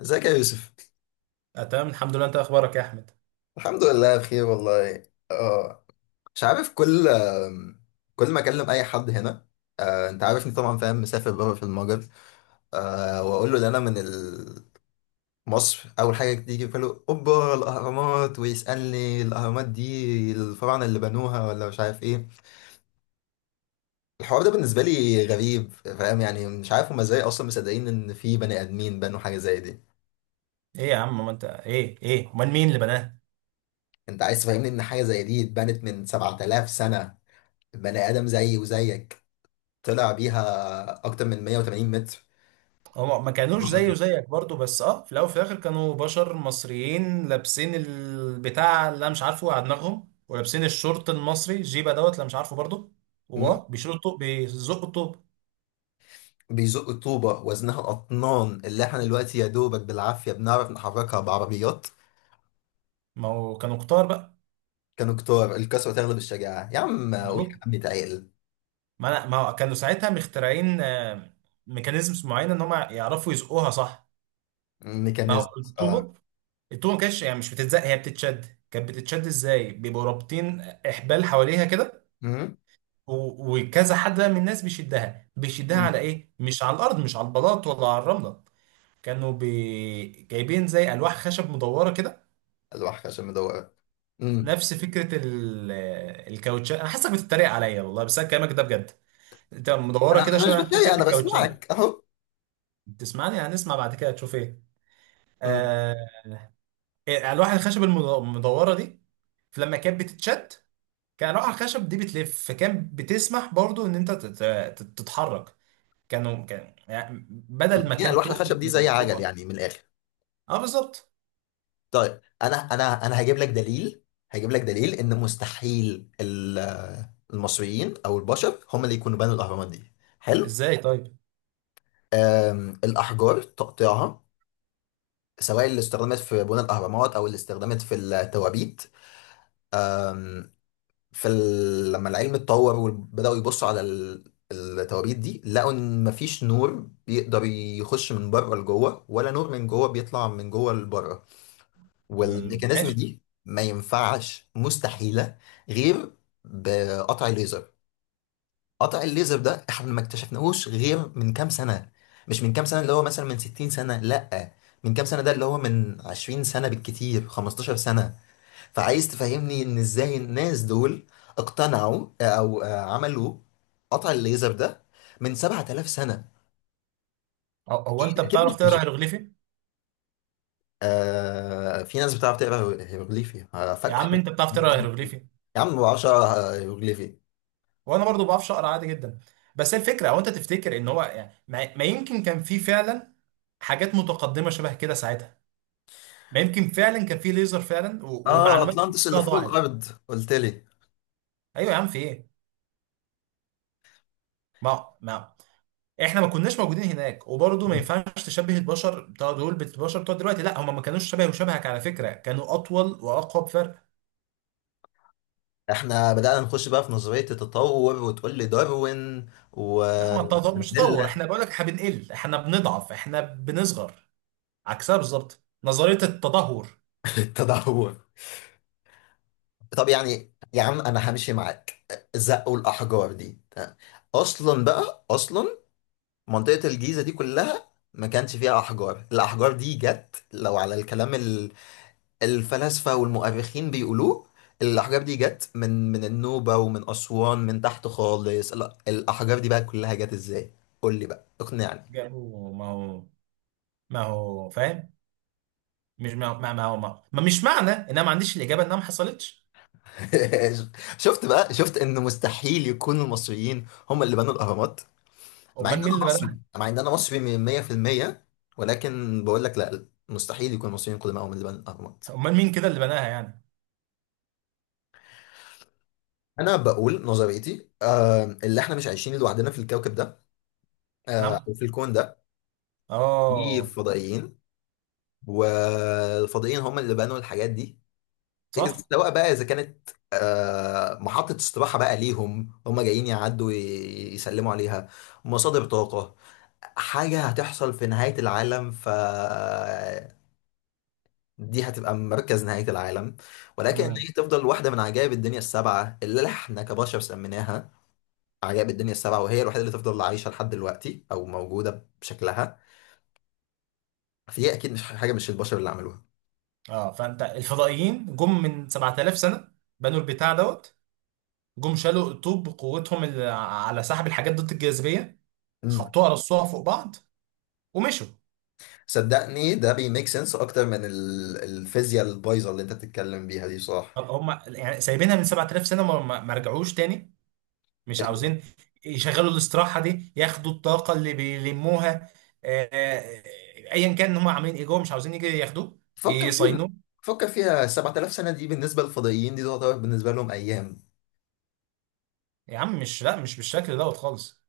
ازيك يا يوسف؟ تمام الحمد لله، انت اخبارك يا احمد؟ الحمد لله بخير والله. اه، مش عارف. كل ما اكلم اي حد هنا، انت عارفني طبعا، فاهم؟ مسافر بره في المجر، واقول له ان انا من مصر. اول حاجه تيجي في باله اوبا الاهرامات، ويسالني الاهرامات دي الفراعنه اللي بنوها ولا مش عارف ايه. الحوار ده بالنسبه لي غريب، فاهم؟ يعني مش عارف هما ازاي اصلا مصدقين ان في بني ادمين بنوا حاجه زي دي. ايه يا عم، ما انت ايه ايه، امال مين اللي بناه؟ انت عايز تفهمني ان حاجه زي دي اتبنت من 7000 سنه؟ بني ادم زيي وزيك طلع بيها اكتر من 180 متر؟ هم ما كانوش بروح على زيه ايه؟ وزيك برضو، بس اه في الاول وفي الاخر كانوا بشر مصريين لابسين البتاع اللي انا مش عارفه على دماغهم، ولابسين الشورت المصري الجيبه دوت اللي أنا مش عارفه برضو. مم. واه بيشيلوا الطوب، بيزقوا الطوب. بيزق الطوبة وزنها الأطنان، اللي احنا دلوقتي يا دوبك بالعافية بنعرف نحركها بعربيات. ما هو كانوا كتار بقى. كانوا كتار؟ الكسوة تغلب الشجاعة يا عم، قول المفروض كلام بيتعقل. ما انا، ما هو كانوا ساعتها مخترعين ميكانيزمز معينه ان هم يعرفوا يزقوها صح. ما هو ميكانيزم؟ اه. الطوبه، التومه ما كانتش يعني مش بتتزق، هي بتتشد. كانت بتتشد ازاي؟ بيبقوا رابطين احبال حواليها كده، مم. و- وكذا حد بقى من الناس بيشدها. بيشدها مم. على ايه؟ مش على الارض، مش على البلاط ولا على الرمله. كانوا جايبين زي الواح خشب مدوره كده. الواحدة عشان مدورة. مم. نفس فكره الكاوتشات. انا حاسسك بتتريق عليا والله، بس انا كلامك ده بجد. انت أنا مدوره كده أنا مش شبه فكره بتضايق، أنا الكاوتشات. بسمعك أهو. بتسمعني؟ هنسمع بعد كده تشوف ايه. مم. آه... الواح الخشب المدوره دي، فلما كانت بتتشد كان خشب دي بتلف، فكان بتسمح برضو ان انت تتحرك. كانوا، كان يعني كانوا بدل ما مدين كان الواحدة تقل خشب دي زي من عجل جوه. يعني من الآخر. اه بالظبط. طيب، انا هجيب لك دليل. هجيب لك دليل ان مستحيل المصريين او البشر هم اللي يكونوا بنوا الاهرامات دي. حلو. ازاي طيب؟ الاحجار تقطيعها، سواء اللي استخدمت في بناء الاهرامات او اللي استخدمت في التوابيت. أم، في ال... لما العلم اتطور وبداوا يبصوا على ال... التوابيت دي، لقوا ان مفيش نور بيقدر يخش من بره لجوه، ولا نور من جوه بيطلع من جوه لبره. مم، والميكانيزم ماشي. دي ما ينفعش، مستحيلة. غير بقطع الليزر. قطع الليزر ده احنا ما اكتشفناهوش غير من كام سنة. مش من كام سنة اللي هو مثلا من 60 سنة، لا. من كام سنة ده اللي هو من 20 سنة بالكتير، 15 سنة. فعايز تفهمني ان ازاي الناس دول اقتنعوا او عملوا قطع الليزر ده من 7000 سنة؟ هو انت بتعرف اكيد. تقرا هيروغليفي؟ آه في ناس بتعرف تقرا هيروغليفي، يا فك. عم انت بتعرف تقرا هيروغليفي؟ يا عم بعشرة هيروغليفي. وانا برضو بعرفش اقرا عادي جدا. بس الفكره، هو انت تفتكر ان هو يعني ما يمكن كان في فعلا حاجات متقدمه شبه كده ساعتها؟ ما يمكن فعلا كان في ليزر فعلا، و- اه، والمعلومات دي اطلانتس اللي كلها فوق ضاعت. الارض قلت لي؟ ايوه يا عم، في ايه؟ ما ما احنا ما كناش موجودين هناك، وبرضه ما ينفعش تشبه البشر بتوع دول بالبشر بتوع دلوقتي. لا هم ما كانوش شبه، وشبهك على فكره كانوا اطول واقوى بفرق. احنا بدأنا نخش بقى في نظرية التطور، وتقول لي داروين لا، ما ومانديلا. التطور مش تطور، احنا بقول لك احنا بنقل، احنا بنضعف، احنا بنصغر. عكسها بالظبط، نظريه التدهور. التدهور. طب يعني يا عم انا همشي معاك. زقوا الاحجار دي. اصلا بقى، اصلا منطقة الجيزة دي كلها ما كانش فيها احجار. الاحجار دي جت لو على الكلام الفلاسفة والمؤرخين بيقولوه، الأحجار دي جت من النوبة ومن أسوان من تحت خالص. لا، الأحجار دي بقى كلها جت إزاي؟ قول لي بقى، اقنعني. جابوا، ما هو ما هو فاهم. مش ما ما ما هو ما, ما مش معنى ان انا ما عنديش الاجابه انها ما حصلتش. شفت بقى؟ شفت إن مستحيل يكون المصريين هم اللي بنوا الأهرامات؟ مع إن امال مين أنا اللي مصري، بناها؟ مع إن أنا مصري من 100%، ولكن بقول لك لا، مستحيل يكون المصريين كلهم هم اللي بنوا الأهرامات. امال مين كده اللي بناها يعني؟ أنا بقول نظريتي، آه، اللي إحنا مش عايشين لوحدنا في الكوكب ده، نعم. أو في الكون ده. في اه. فضائيين، والفضائيين هم اللي بنوا الحاجات دي. صح. سواء بقى اذا كانت محطة استراحة بقى ليهم، هم جايين يعدوا يسلموا عليها، مصادر طاقة، حاجة هتحصل في نهاية العالم، ف دي هتبقى مركز نهاية العالم. ولكن إن هي مم. تفضل واحدة من عجائب الدنيا السبعة اللي احنا كبشر سميناها عجائب الدنيا السبعة، وهي الوحيدة اللي تفضل عايشة لحد دلوقتي أو موجودة بشكلها. فهي أكيد مش حاجة، مش البشر اللي عملوها. اه فانت الفضائيين جم من 7000 سنه، بنوا البتاع دوت، جم شالوا الطوب بقوتهم اللي على سحب الحاجات ضد الجاذبيه، حطوها رصوها فوق بعض، ومشوا. صدقني ده بيميك سنس اكتر من الفيزياء البايظه اللي انت بتتكلم بيها دي، صح. هم يعني سايبينها من 7000 سنه ما رجعوش تاني؟ مش عاوزين يشغلوا الاستراحه دي، ياخدوا الطاقه اللي بيلموها؟ آه، آه، ايا كان هم عاملين ايه جوه، مش عاوزين يجي ياخدوه، فكر فيها. يصينوه؟ فكر فيها، 7000 سنه دي بالنسبه للفضائيين دي تعتبر بالنسبه لهم ايام. يا عم مش، لا مش بالشكل دوت خالص.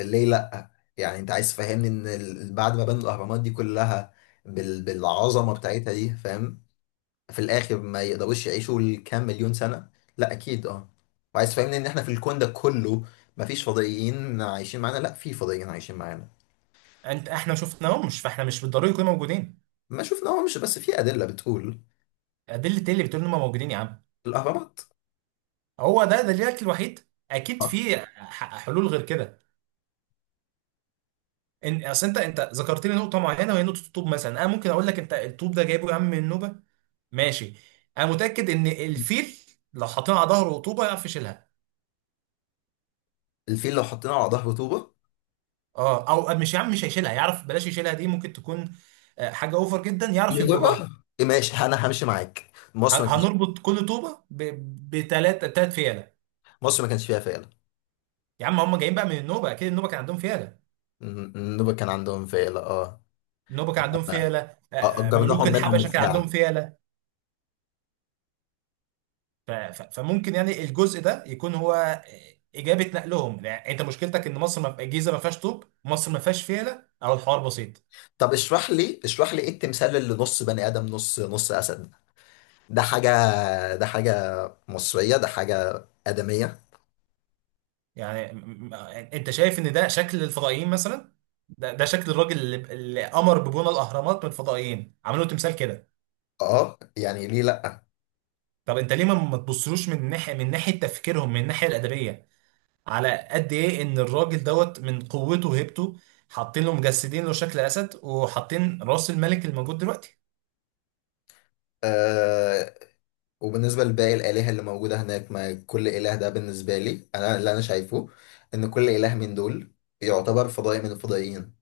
ليه لا؟ يعني انت عايز تفهمني ان بعد ما بنوا الاهرامات دي كلها بالعظمه بتاعتها دي، فاهم؟ في الاخر ما يقدروش يعيشوا الكام مليون سنه؟ لا اكيد اه. وعايز تفهمني ان احنا في الكون ده كله ما فيش فضائيين عايشين معانا؟ لا، في فضائيين عايشين معانا. انت احنا شفناهم؟ مش، فاحنا مش بالضروري يكونوا موجودين. ما شفنا، هو مش بس في ادله بتقول. ادله ايه اللي بتقول انهم موجودين يا عم؟ الاهرامات. هو ده الاكل الوحيد؟ اكيد آه. في حلول غير كده. ان اصل انت ذكرت لي نقطه معينه وهي نقطه الطوب مثلا، انا ممكن اقول لك انت الطوب ده جايبه يا عم من نوبه. ماشي. انا متاكد ان الفيل لو حاطينه على ظهره طوبه يعرف يشيلها. الفيل لو حطيناه على ظهر طوبه اه او مش، يا عم مش هيشيلها، يعرف، بلاش يشيلها دي ممكن تكون حاجه اوفر جدا، يعرف يغرق، يغرقها يجرها. إيه؟ ماشي انا همشي معاك، مصر ما كانش. هنربط كل طوبه بثلاث فيله. مصر ما كانش فيها فيلة. يا عم هم جايين بقى من النوبه، اكيد النوبه كان عندهم فيله. النوبة كان عندهم فيلة اه. النوبه كان عندهم أنا فيله. ملوك اجرناهم منهم الحبشه كان بالساعة. عندهم فيله. ف- ف- فممكن يعني الجزء ده يكون هو اجابه نقلهم. يعني انت مشكلتك ان مصر ما، الجيزه ما فيهاش طوب، مصر ما فيهاش فيله، او الحوار بسيط. طب اشرح لي، اشرح لي ايه التمثال اللي نص بني ادم نص، نص اسد؟ ده حاجة، ده حاجة مصرية؟ ده حاجة آدمية؟ يعني انت شايف ان ده شكل الفضائيين مثلا؟ ده شكل الراجل اللي امر ببناء الاهرامات من الفضائيين، عملوا تمثال كده؟ اه يعني ليه لا؟ طب انت ليه ما تبصلوش من ناحيه، من ناحيه تفكيرهم، من الناحيه الادبيه؟ على قد ايه ان الراجل دوت من قوته وهيبته حاطين له، مجسدين له شكل اسد وحاطين راس الملك الموجود دلوقتي. آه. وبالنسبة لباقي الآلهة اللي موجودة هناك، ما كل إله ده بالنسبة لي انا اللي انا شايفه ان كل إله من دول يعتبر فضائي من الفضائيين.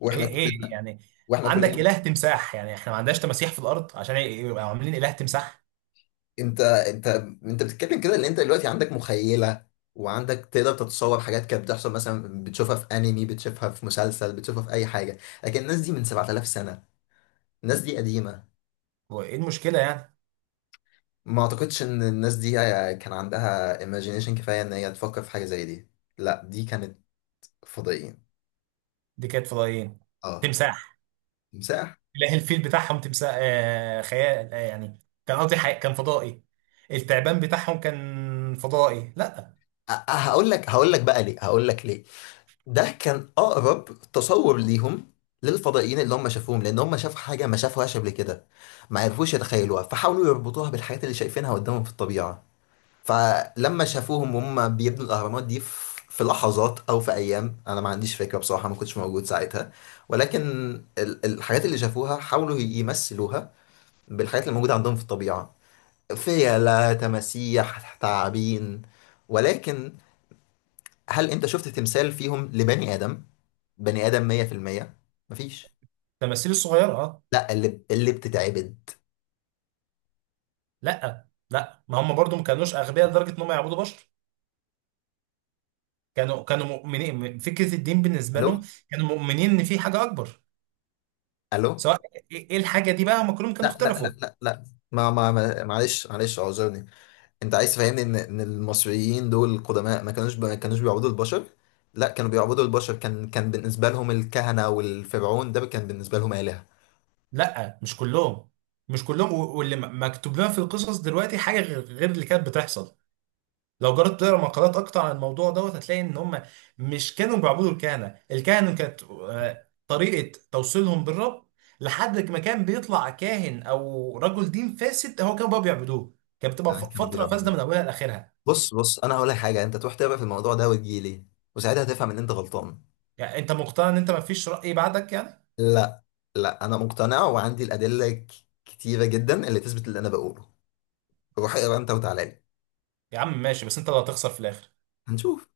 واحنا ايه ايه كلنا، يعني؟ واحنا عندك كلنا. اله تمساح، يعني احنا ما عندناش تماسيح في الارض عشان يبقى عاملين اله تمساح؟ انت انت انت بتتكلم كده ان انت دلوقتي عندك مخيله، وعندك تقدر تتصور حاجات كانت بتحصل، مثلا بتشوفها في انمي، بتشوفها في مسلسل، بتشوفها في اي حاجه. لكن الناس دي من 7000 سنه، الناس دي قديمه. هو ايه المشكله يعني؟ ما اعتقدش ان الناس دي كان عندها imagination كفايه ان هي تفكر في حاجه زي دي. لا، دي كانت فضائيين. دي كانت فضائيين؟ اه. تمساح؟ تمساح. اله الفيل بتاعهم تمساح؟ آه خيال، آه يعني كان قصدي كان فضائي، التعبان بتاعهم كان فضائي؟ لا. هقول لك، هقول لك بقى ليه، هقول لك ليه. ده كان اقرب تصور ليهم للفضائيين اللي هم شافوهم، لان هم شافوا حاجه ما شافوهاش قبل كده، ما عرفوش يتخيلوها، فحاولوا يربطوها بالحاجات اللي شايفينها قدامهم في الطبيعه. فلما شافوهم وهم بيبنوا الاهرامات دي في لحظات او في ايام، انا ما عنديش فكره بصراحه، ما كنتش موجود ساعتها. ولكن الحاجات اللي شافوها حاولوا يمثلوها بالحاجات اللي موجوده عندهم في الطبيعه. فيلة، تماسيح، تعابين. ولكن هل انت شفت تمثال فيهم لبني ادم؟ بني ادم 100%؟ مفيش. تماثيل الصغيره، اه. لا، اللي بتتعبد. لا لا، ما هم برضو ما كانوش اغبياء لدرجه ان هم يعبدوا بشر. كانوا مؤمنين، فكره الدين بالنسبه الو؟ لهم، كانوا مؤمنين ان في حاجه اكبر. الو؟ سواء، ايه إيه الحاجه دي بقى، هم كلهم كانوا لا لا اختلفوا. لا لا معلش، معلش اعذرني. انت عايز تفهمني ان المصريين دول القدماء ما كانوش ما كانوش بيعبدوا البشر؟ لا، كانوا بيعبدوا البشر. كان بالنسبه لهم الكهنه والفرعون ده كان بالنسبه لهم الهه. لا مش كلهم، مش كلهم، و- واللي مكتوب لنا في القصص دلوقتي حاجه غير اللي كانت بتحصل. لو جربت تقرا مقالات اكتر عن الموضوع دوت، هتلاقي ان هم مش كانوا بيعبدوا الكهنه. الكهنه كانت طريقه توصيلهم بالرب، لحد ما كان بيطلع كاهن او رجل دين فاسد هو كانوا بقى بيعبدوه، كانت بتبقى يعني كانوا فتره فاسده بيعبدوا. من اولها لاخرها. بص، بص، انا هقول لك حاجه، انت تروح تقرا في الموضوع ده وتجيلي، وساعتها هتفهم ان انت غلطان. يعني انت مقتنع ان انت ما فيش راي بعدك يعني؟ لا، لا انا مقتنع، وعندي الادله كتيره جدا اللي تثبت اللي انا بقوله. روح اقرا انت وتعالى لي. يا عم ماشي، بس انت اللي هتخسر في الاخر. هنشوف.